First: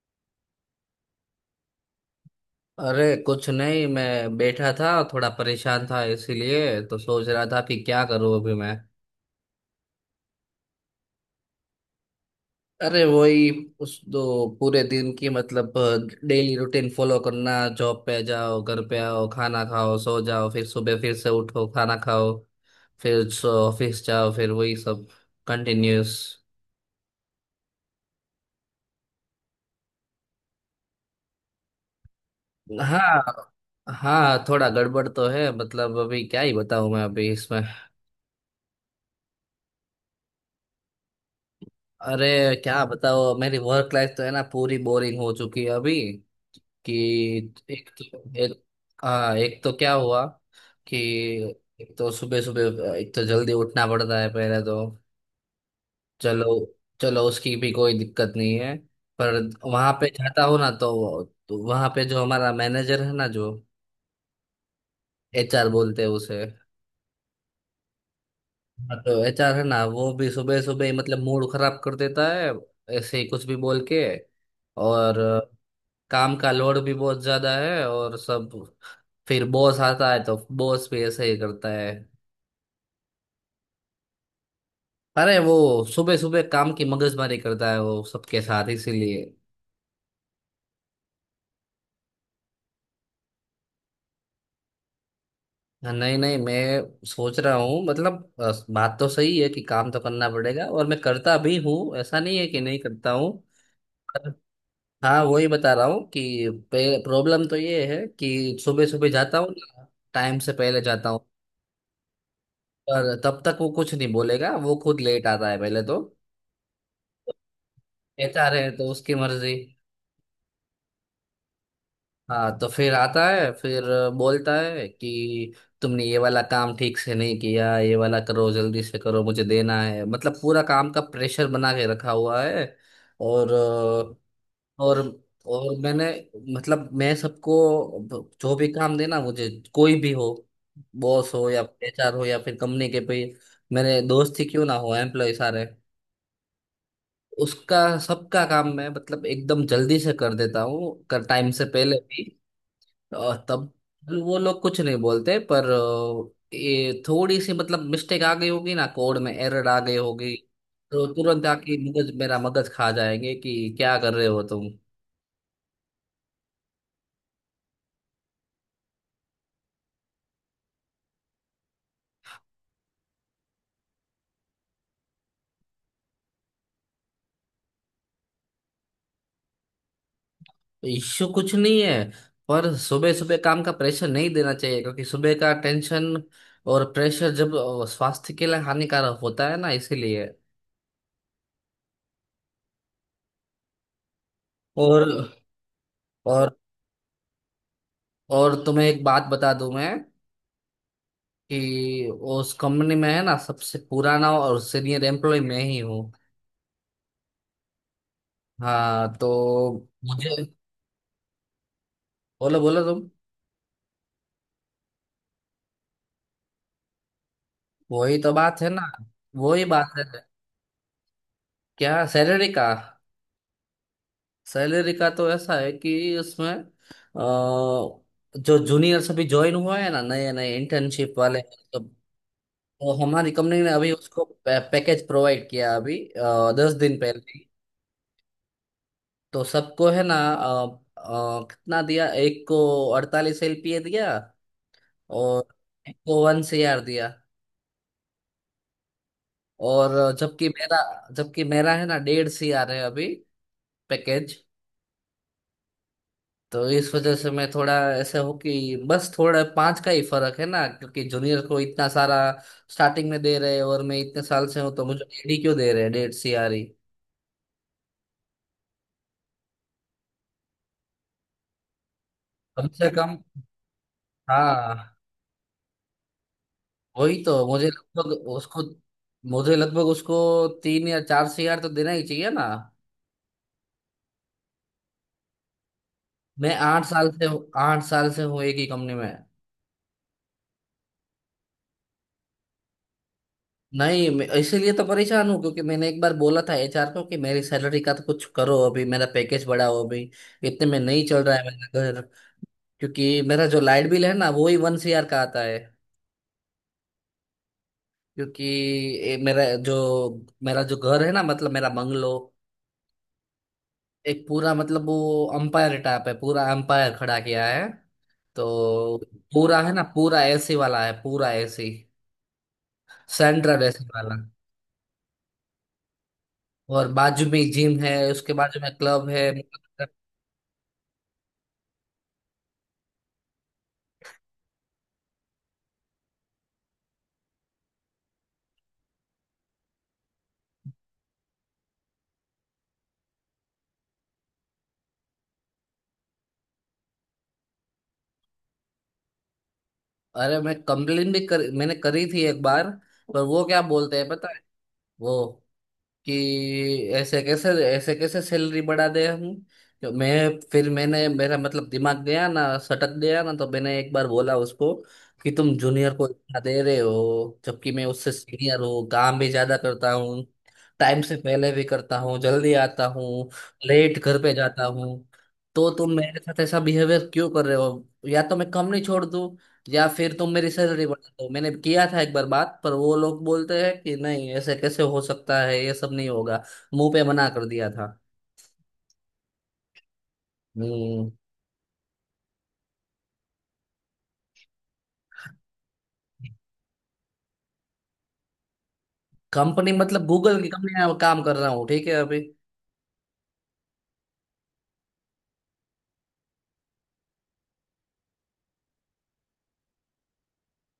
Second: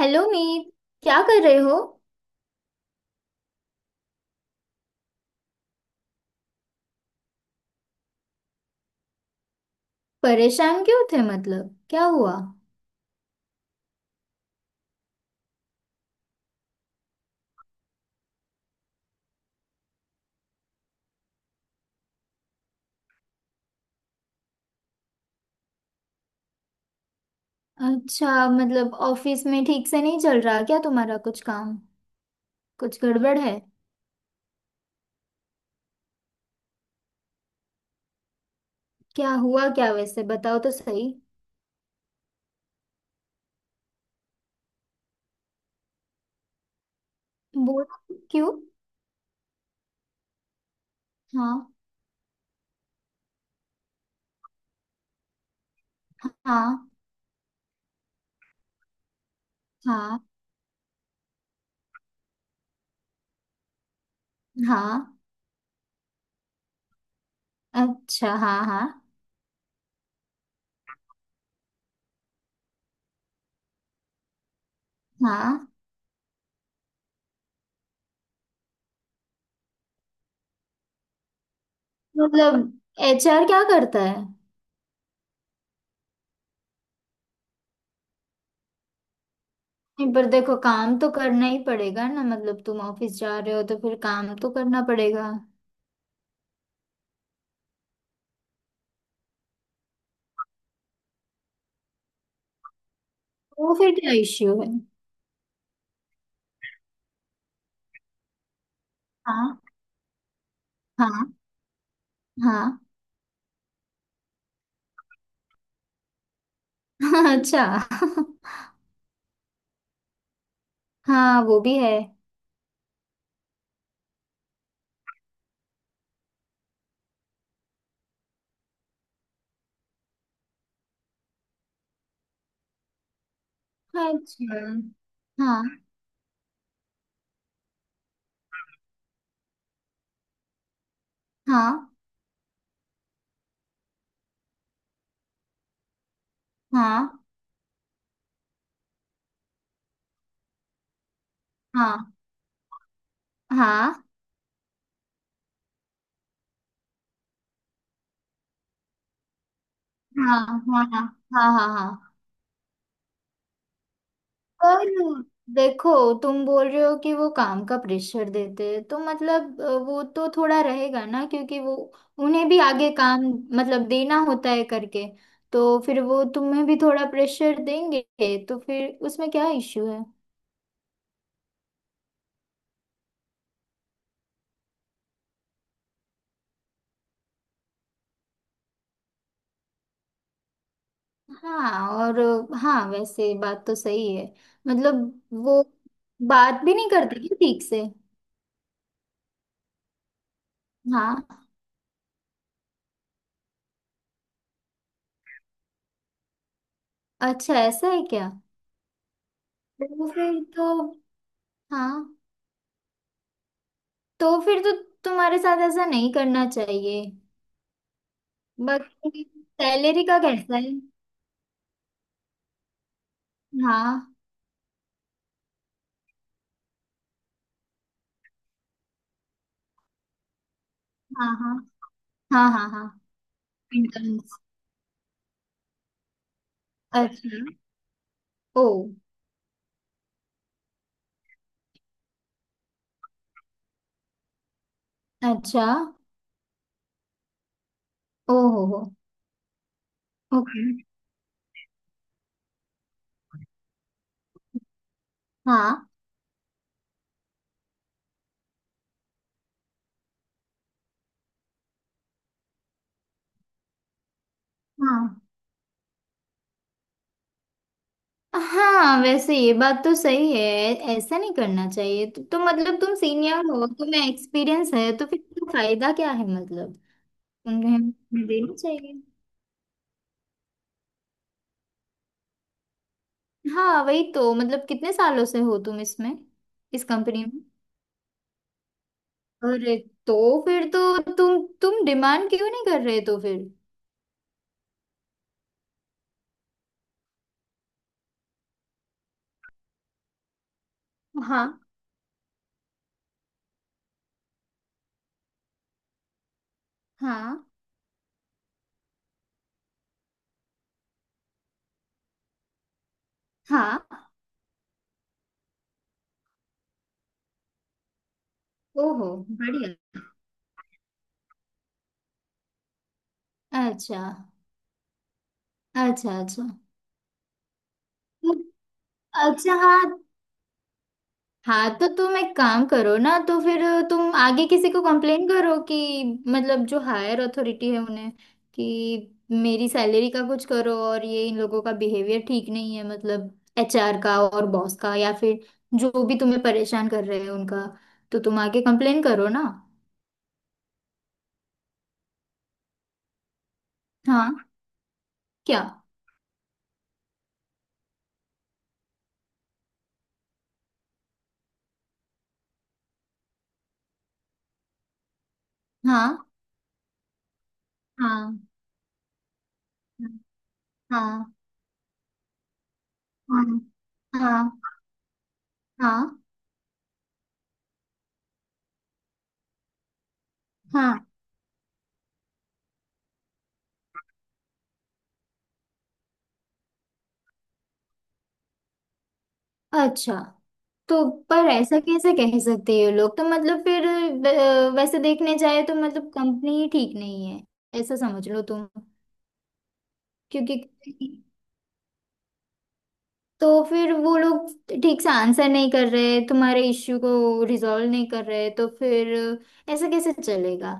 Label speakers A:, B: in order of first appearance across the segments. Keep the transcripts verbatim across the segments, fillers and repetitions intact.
A: Hello Meet. क्या कर रहे हो।
B: अरे कुछ नहीं, मैं बैठा था। थोड़ा परेशान था, इसीलिए तो सोच रहा था कि क्या करूं अभी मैं।
A: परेशान क्यों थे? मतलब क्या हुआ।
B: अरे वही, उस दो पूरे दिन की मतलब डेली रूटीन फॉलो करना। जॉब पे जाओ, घर पे आओ, खाना खाओ, सो जाओ, फिर सुबह फिर से उठो, खाना खाओ, फिर सो ऑफिस जाओ, फिर वही सब कंटिन्यूस।
A: अच्छा, मतलब ऑफिस में ठीक से नहीं चल रहा क्या तुम्हारा कुछ काम? कुछ गड़बड़
B: हाँ,
A: है?
B: हाँ थोड़ा गड़बड़ तो है। मतलब अभी क्या ही बताऊं मैं अभी इसमें।
A: क्या हुआ क्या, वैसे बताओ तो सही।
B: अरे क्या बताओ, मेरी वर्क लाइफ तो है ना पूरी बोरिंग हो चुकी है अभी। कि
A: बोल।
B: एक तो
A: क्यों?
B: एक, हाँ एक तो क्या हुआ कि
A: हाँ
B: एक तो सुबह सुबह, एक तो जल्दी उठना पड़ता है पहले तो। चलो,
A: हाँ
B: चलो उसकी भी कोई दिक्कत नहीं है। पर वहां पे
A: हाँ
B: जाता हूँ ना तो, तो वहां पे जो हमारा मैनेजर है ना, जो
A: हाँ।
B: एचआर बोलते हैं उसे।
A: अच्छा हाँ हाँ
B: हाँ, तो एच आर है ना वो भी सुबह सुबह ही मतलब मूड खराब कर देता है, ऐसे ही कुछ भी बोल के। और अ,
A: हाँ।
B: काम का लोड भी बहुत ज्यादा है। और सब, फिर बॉस आता है तो बॉस भी ऐसे ही करता है।
A: मतलब एचआर क्या करता है?
B: अरे वो सुबह सुबह काम की मगजमारी करता है वो सबके साथ, इसीलिए।
A: नहीं, पर देखो काम तो करना ही पड़ेगा ना, मतलब तुम ऑफिस जा रहे हो तो फिर काम तो करना पड़ेगा।
B: नहीं नहीं, मैं सोच रहा हूँ मतलब अ, बात तो सही है कि काम तो करना पड़ेगा, और मैं करता भी हूँ, ऐसा नहीं है कि नहीं करता हूँ।
A: वो फिर क्या
B: पर-
A: इश्यू है?
B: हाँ वही बता रहा हूँ कि प्रॉब्लम तो ये है कि सुबह सुबह जाता हूँ
A: हाँ
B: ना, टाइम से पहले जाता
A: हाँ
B: हूँ।
A: हाँ।
B: पर तब तक वो कुछ नहीं बोलेगा, वो खुद लेट आता है पहले तो।
A: अच्छा।
B: कहता रहे तो उसकी मर्जी।
A: हाँ वो भी है।
B: हाँ, तो फिर आता है, फिर बोलता है कि तुमने ये वाला काम ठीक से नहीं किया, ये वाला करो, जल्दी से करो, मुझे देना है। मतलब पूरा काम का प्रेशर बना के रखा हुआ है। और
A: अच्छा
B: और
A: हाँ
B: और मैंने, मतलब मैं सबको, जो भी काम देना मुझे, कोई भी हो, बॉस हो या
A: हाँ
B: एच आर हो या फिर कंपनी के पे मेरे दोस्त ही क्यों ना हो, एम्प्लॉय सारे,
A: हाँ
B: उसका सबका काम मैं मतलब एकदम जल्दी से कर देता हूँ, कर टाइम से पहले
A: हाँ
B: भी। और तब
A: हाँ
B: वो लोग कुछ नहीं बोलते, पर अ, ये थोड़ी सी मतलब मिस्टेक आ गई होगी ना, कोड में एरर आ गई होगी,
A: हाँ हाँ हाँ
B: तो
A: हाँ
B: तुरंत
A: हाँ
B: आके मगज
A: हाँ।
B: मेरा मगज खा जाएंगे कि क्या कर रहे हो तुम।
A: पर देखो, तुम बोल रहे हो कि वो काम का प्रेशर देते हैं तो मतलब अ, वो तो थोड़ा रहेगा ना क्योंकि वो उन्हें भी आगे काम मतलब देना होता है करके, तो फिर वो तुम्हें भी थोड़ा प्रेशर देंगे। तो फिर उसमें क्या इश्यू है?
B: इश्यू कुछ नहीं है, पर सुबह सुबह काम का प्रेशर नहीं देना चाहिए, क्योंकि सुबह का टेंशन और प्रेशर जब अ, स्वास्थ्य के लिए हानिकारक होता है ना, इसीलिए।
A: हाँ और। हाँ वैसे बात तो सही है।
B: और
A: मतलब वो
B: और
A: बात भी नहीं करती क्या ठीक से?
B: और तुम्हें एक बात बता दूं मैं
A: हाँ।
B: कि उस कंपनी में है ना सबसे पुराना और सीनियर एम्प्लॉय मैं ही हूँ।
A: अच्छा ऐसा है क्या?
B: हाँ, तो
A: तो फिर
B: मुझे,
A: तो। हाँ।
B: बोलो बोलो तुम।
A: तो फिर तो तुम्हारे साथ ऐसा नहीं करना चाहिए।
B: वही तो बात है ना,
A: बाकी
B: वही बात है।
A: सैलरी का कैसा है?
B: क्या सैलरी का?
A: हाँ
B: सैलरी का तो ऐसा है कि उसमें अ, जो जूनियर्स अभी ज्वाइन हुआ है ना, नए नए इंटर्नशिप
A: हाँ
B: वाले,
A: हाँ
B: तो,
A: हाँ हाँ
B: तो
A: हाँ।
B: हमारी कंपनी ने अभी उसको
A: इंटर्न्स।
B: पै, पैकेज प्रोवाइड किया अभी आ, दस दिन पहले
A: अच्छा।
B: ही।
A: ओ।
B: तो सबको है ना, अ, अ, कितना दिया एक को, अड़तालीस एल पी ए दिया। और
A: अच्छा।
B: एक को वन सी आर दिया।
A: ओ हो हो।
B: और जबकि
A: ओके।
B: मेरा जबकि मेरा है ना डेढ़ सी आर आ रहे हैं अभी पैकेज।
A: हाँ
B: तो इस वजह से मैं थोड़ा ऐसे हो कि बस थोड़ा पांच का ही फर्क है ना, क्योंकि जूनियर को इतना सारा स्टार्टिंग में दे रहे हैं और मैं इतने साल से हूँ तो
A: हाँ।
B: मुझे डेढ़ ही क्यों दे रहे हैं, डेढ़ सी आर आ रही।
A: हाँ वैसे ये बात तो सही है, ऐसा नहीं करना चाहिए। तो, तो
B: कम
A: मतलब
B: से
A: तुम
B: कम,
A: सीनियर हो, तुम्हें एक्सपीरियंस है,
B: हाँ
A: तो फिर तुम्हें फायदा क्या है मतलब,
B: वही तो। मुझे
A: तुम्हें
B: लगभग
A: देना
B: उसको
A: चाहिए।
B: मुझे लगभग उसको तीन या चार सी आर तो देना ही चाहिए ना।
A: हाँ वही तो मतलब, कितने सालों से हो तुम इसमें?
B: मैं आठ
A: इस
B: साल
A: कंपनी
B: से हूँ
A: में?
B: आठ साल से हूँ एक ही कंपनी में।
A: अरे, तो फिर तो तुम तुम डिमांड क्यों नहीं कर रहे तो फिर?
B: नहीं मैं- इसीलिए तो परेशान हूँ, क्योंकि मैंने एक बार बोला था एच आर को कि मेरी सैलरी का तो कुछ करो, अभी मेरा पैकेज बढ़ाओ। अभी इतने में नहीं चल रहा है
A: हाँ
B: मेरा घर, क्योंकि मेरा जो लाइट बिल है ना वो ही वन सी आर का आता है।
A: हाँ
B: क्योंकि ये मेरा जो मेरा जो घर है ना, मतलब मेरा बंगलो,
A: हाँ।
B: एक पूरा मतलब वो अंपायर टाइप है, पूरा अंपायर खड़ा किया है। तो
A: ओहो
B: पूरा है
A: बढ़िया।
B: ना पूरा ए सी वाला है, पूरा एसी, सेंट्रल ए सी
A: अच्छा
B: वाला।
A: अच्छा। अच्छा
B: और बाजू में जिम है, उसके
A: तो-
B: बाजू में क्लब है।
A: अच्छा हाँ। हाँ तो तुम एक काम करो ना तो फिर, तुम आगे किसी को कंप्लेन करो कि, मतलब जो हायर अथॉरिटी है उन्हें, कि मेरी सैलरी का कुछ करो और ये इन लोगों का बिहेवियर ठीक नहीं है मतलब। एचआर का और बॉस का या फिर जो भी तुम्हें परेशान कर रहे हैं उनका। तो तुम आगे कंप्लेन करो ना।
B: अरे मैं कंप्लेन भी कर मैंने करी थी एक बार, पर वो क्या बोलते हैं पता है?
A: हाँ।
B: वो
A: क्या?
B: कि ऐसे कैसे, ऐसे कैसे सैलरी बढ़ा दे हम। तो मैं, फिर मैंने मेरा मतलब दिमाग गया ना, सटक गया ना, तो मैंने एक बार बोला उसको कि तुम जूनियर को
A: हाँ
B: इतना दे रहे हो, जबकि मैं उससे
A: हाँ
B: सीनियर हूँ, काम भी ज्यादा करता हूँ, टाइम से
A: हाँ
B: पहले भी करता हूँ, जल्दी आता हूँ,
A: हाँ
B: लेट
A: हाँ
B: घर पे
A: हाँ
B: जाता हूँ। तो तुम
A: हाँ
B: मेरे साथ ऐसा बिहेवियर क्यों कर रहे हो? या तो मैं कंपनी छोड़ दूँ या फिर तुम मेरी सैलरी
A: हाँ।
B: बढ़ा दो। मैंने किया था एक बार बात, पर वो लोग बोलते हैं कि नहीं ऐसे कैसे हो सकता है, ये सब नहीं होगा। मुंह पे मना कर दिया था।
A: अच्छा। तो
B: हम्म।
A: पर ऐसा कैसे कह सकते हैं ये लोग तो मतलब फिर? अ, वैसे देखने जाए तो मतलब कंपनी ही ठीक नहीं है, ऐसा समझ लो तुम।
B: कंपनी मतलब गूगल की
A: क्योंकि
B: कंपनी में काम कर रहा हूँ, ठीक है अभी।
A: तो फिर वो लोग ठीक से आंसर नहीं कर रहे, तुम्हारे इश्यू को रिजॉल्व नहीं कर रहे तो फिर ऐसा कैसे चलेगा?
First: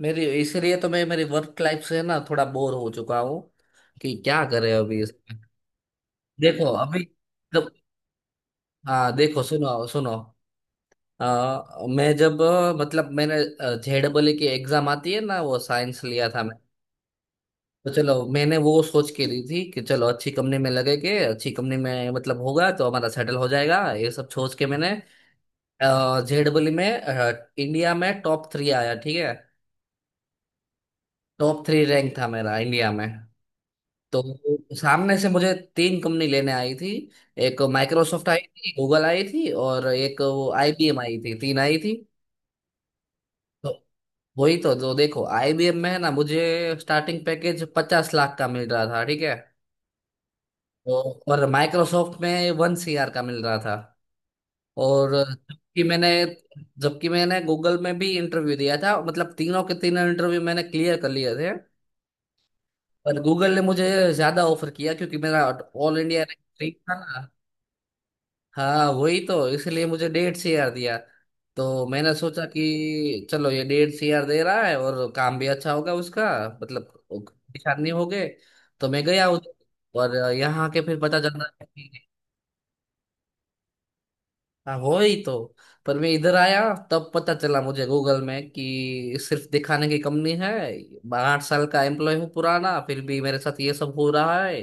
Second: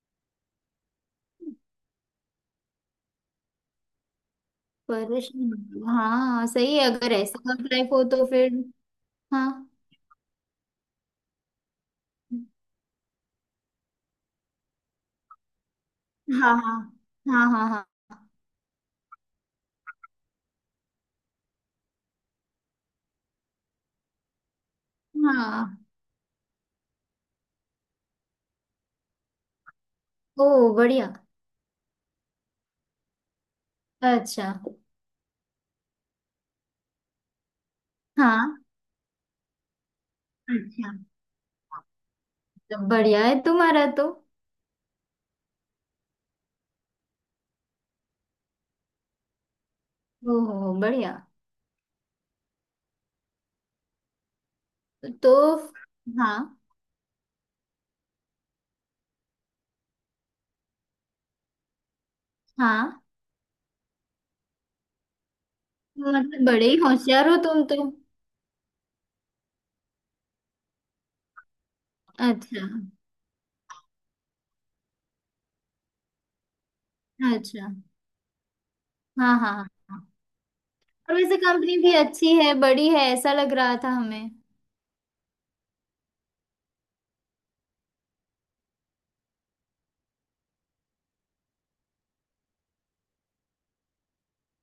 B: मेरी इसलिए तो मैं मेरी वर्क लाइफ से ना थोड़ा बोर हो चुका हूँ कि क्या करे अभी इसमें।
A: परेशान, हाँ
B: देखो
A: सही है,
B: अभी,
A: अगर ऐसा वर्क लाइफ हो तो फिर।
B: हाँ देखो,
A: हाँ
B: सुनो सुनो, अ, मैं जब अ, मतलब मैंने जे डबल की एग्जाम आती है ना, वो साइंस लिया था
A: हाँ
B: मैं।
A: हाँ हाँ हाँ
B: तो चलो मैंने वो सोच के दी थी कि चलो अच्छी कंपनी में लगेंगे, अच्छी कंपनी में मतलब होगा तो हमारा सेटल हो जाएगा, ये सब सोच के मैंने
A: हाँ हाँ।
B: जे डबल में अ, इंडिया में टॉप थ्री आया, ठीक है।
A: ओ बढ़िया।
B: टॉप थ्री रैंक था मेरा इंडिया में।
A: अच्छा।
B: तो सामने से मुझे तीन कंपनी लेने आई थी। एक माइक्रोसॉफ्ट आई
A: हाँ।
B: थी, गूगल आई थी और एक वो
A: अच्छा।
B: आई बी एम आई थी, तीन आई थी।
A: बढ़िया है
B: तो
A: तुम्हारा तो।
B: वही तो, जो देखो आई बी एम में है ना मुझे स्टार्टिंग पैकेज पचास लाख का मिल रहा था, ठीक है।
A: ओहो
B: तो
A: बढ़िया।
B: और माइक्रोसॉफ्ट में वन सी आर का मिल रहा था। और
A: तो
B: जबकि मैंने
A: हाँ
B: जबकि मैंने गूगल में भी इंटरव्यू दिया था, मतलब तीनों के तीनों इंटरव्यू मैंने क्लियर कर लिए थे।
A: हाँ,
B: पर गूगल ने मुझे ज्यादा ऑफर किया, क्योंकि मेरा ऑल इंडिया
A: मतलब बड़े
B: रैंक
A: ही
B: था ना।
A: होशियार हो तुम तो।
B: हाँ वही तो, इसलिए मुझे डेढ़ से यार दिया। तो मैंने सोचा
A: अच्छा।
B: कि चलो ये डेढ़ से यार दे रहा है और काम भी अच्छा होगा उसका, मतलब
A: अच्छा।
B: परेशान नहीं हो गए। तो मैं गया
A: हाँ
B: उधर,
A: हाँ हाँ।
B: और यहाँ के फिर
A: और
B: पता
A: वैसे
B: चला
A: कंपनी
B: कि,
A: भी अच्छी है, बड़ी है, ऐसा लग रहा था हमें।
B: हाँ हो ही तो, पर मैं इधर आया तब पता चला मुझे गूगल में कि सिर्फ दिखाने की कंपनी है। आठ साल का एम्प्लॉय हूँ पुराना, फिर भी मेरे साथ ये सब हो रहा है।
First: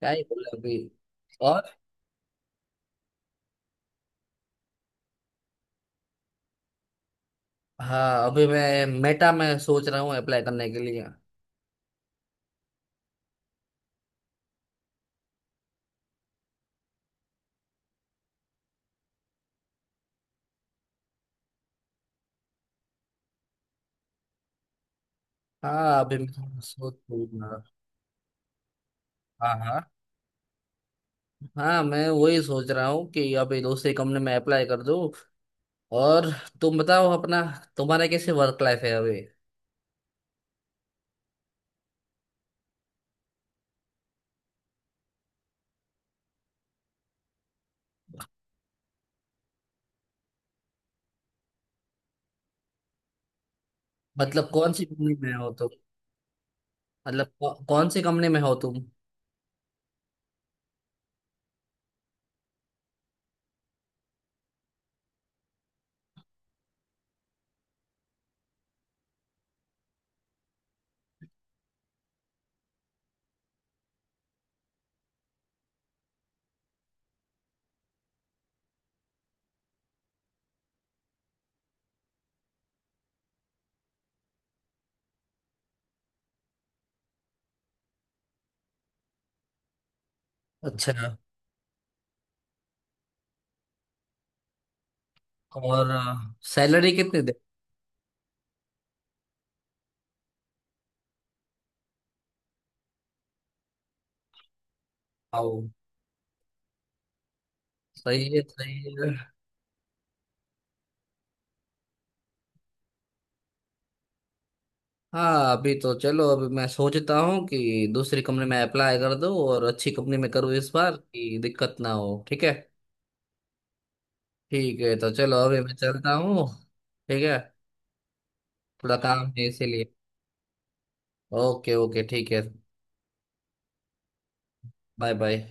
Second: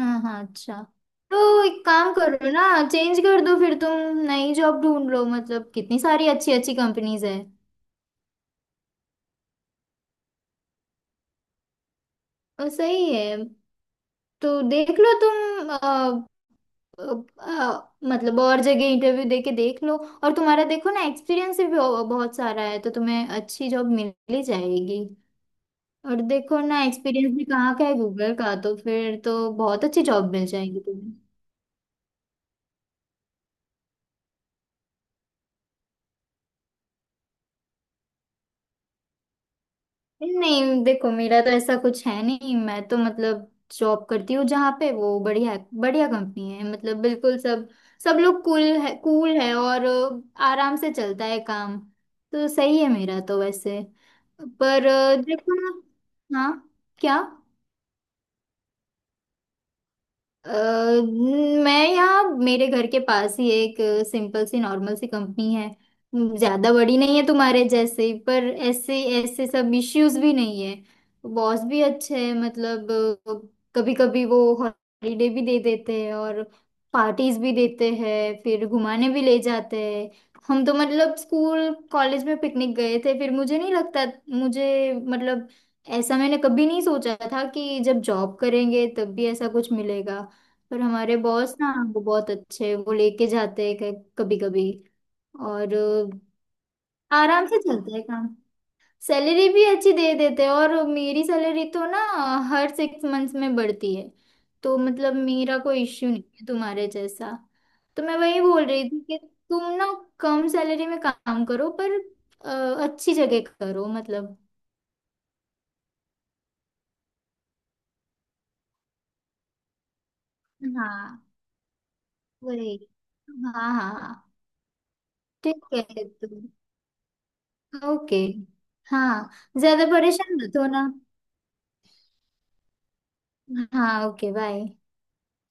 B: क्या ही
A: हाँ।
B: बोले अभी।
A: अच्छा। तो
B: और
A: एक काम करो ना, चेंज कर दो फिर, तुम नई जॉब ढूंढ लो, मतलब कितनी सारी अच्छी अच्छी कंपनीज है।
B: हाँ, अभी मैं मेटा में सोच रहा हूँ अप्लाई करने के लिए।
A: और सही है, तो देख लो तुम। अ, मतलब और जगह इंटरव्यू दे के देख लो। और तुम्हारा देखो ना एक्सपीरियंस भी बहु- बहुत सारा है, तो तुम्हें अच्छी जॉब मिल ही जाएगी।
B: हाँ अभी
A: और देखो
B: मैं
A: ना
B: सोच
A: एक्सपीरियंस भी
B: रहा-
A: कहाँ का है, गूगल का, तो फिर तो
B: हाँ हाँ,
A: बहुत अच्छी जॉब मिल जाएगी तुम्हें।
B: हाँ मैं वही सोच रहा हूँ कि अभी दूसरी कंपनी में अप्लाई कर दूँ। और तुम बताओ अपना, तुम्हारा कैसे वर्क लाइफ है अभी?
A: नहीं देखो, मेरा तो ऐसा कुछ है नहीं। मैं तो मतलब जॉब करती हूँ जहाँ पे, वो बढ़िया बढ़िया कंपनी है, मतलब बिल्कुल, सब सब लोग कूल है कूल है और अ, आराम से चलता है काम। तो सही है मेरा तो वैसे।
B: मतलब कौन सी
A: पर
B: कंपनी
A: अ,
B: में हो
A: देखो
B: तुम?
A: ना। हाँ। क्या?
B: मतलब कौ, कौन सी कंपनी में हो तुम?
A: अ, मैं यहाँ मेरे घर के पास ही एक सिंपल सी नॉर्मल सी कंपनी है, ज्यादा बड़ी नहीं है तुम्हारे जैसे, पर ऐसे ऐसे सब इश्यूज भी नहीं है। बॉस भी अच्छे हैं मतलब, कभी कभी वो हॉलीडे भी दे देते हैं और पार्टीज भी देते हैं, फिर घुमाने भी ले जाते हैं। हम तो मतलब स्कूल कॉलेज में पिकनिक गए थे, फिर मुझे नहीं लगता मुझे मतलब, ऐसा मैंने कभी नहीं सोचा था कि जब जॉब करेंगे तब भी ऐसा कुछ मिलेगा। पर
B: अच्छा।
A: हमारे बॉस ना, वो बहुत अच्छे हैं, वो लेके जाते हैं कभी कभी। और
B: और
A: अ,
B: सैलरी कितनी दे
A: आराम से चलता है काम। सैलरी भी अच्छी दे देते हैं और मेरी सैलरी तो ना हर सिक्स मंथ्स में बढ़ती है। तो मतलब मेरा
B: पाओ?
A: कोई इश्यू नहीं है तुम्हारे जैसा। तो मैं
B: सही
A: वही
B: है,
A: बोल रही
B: सही
A: थी
B: है।
A: कि तुम ना कम सैलरी में काम करो पर अ, अच्छी जगह करो मतलब।
B: हाँ अभी तो चलो, अभी मैं सोचता हूँ कि दूसरी कंपनी में अप्लाई कर दूँ और अच्छी कंपनी में करूँ इस बार
A: हाँ
B: कि दिक्कत ना हो, ठीक है।
A: वही। हाँ हाँ हाँ।
B: ठीक है, तो चलो अभी
A: ठीक
B: मैं
A: है
B: चलता
A: तो।
B: हूँ। ठीक है,
A: ओके।
B: थोड़ा काम
A: हाँ
B: है
A: ज्यादा
B: इसीलिए।
A: परेशान मत हो ना।
B: ओके ओके, ठीक है।
A: हाँ ओके बाय।
B: Bye bye.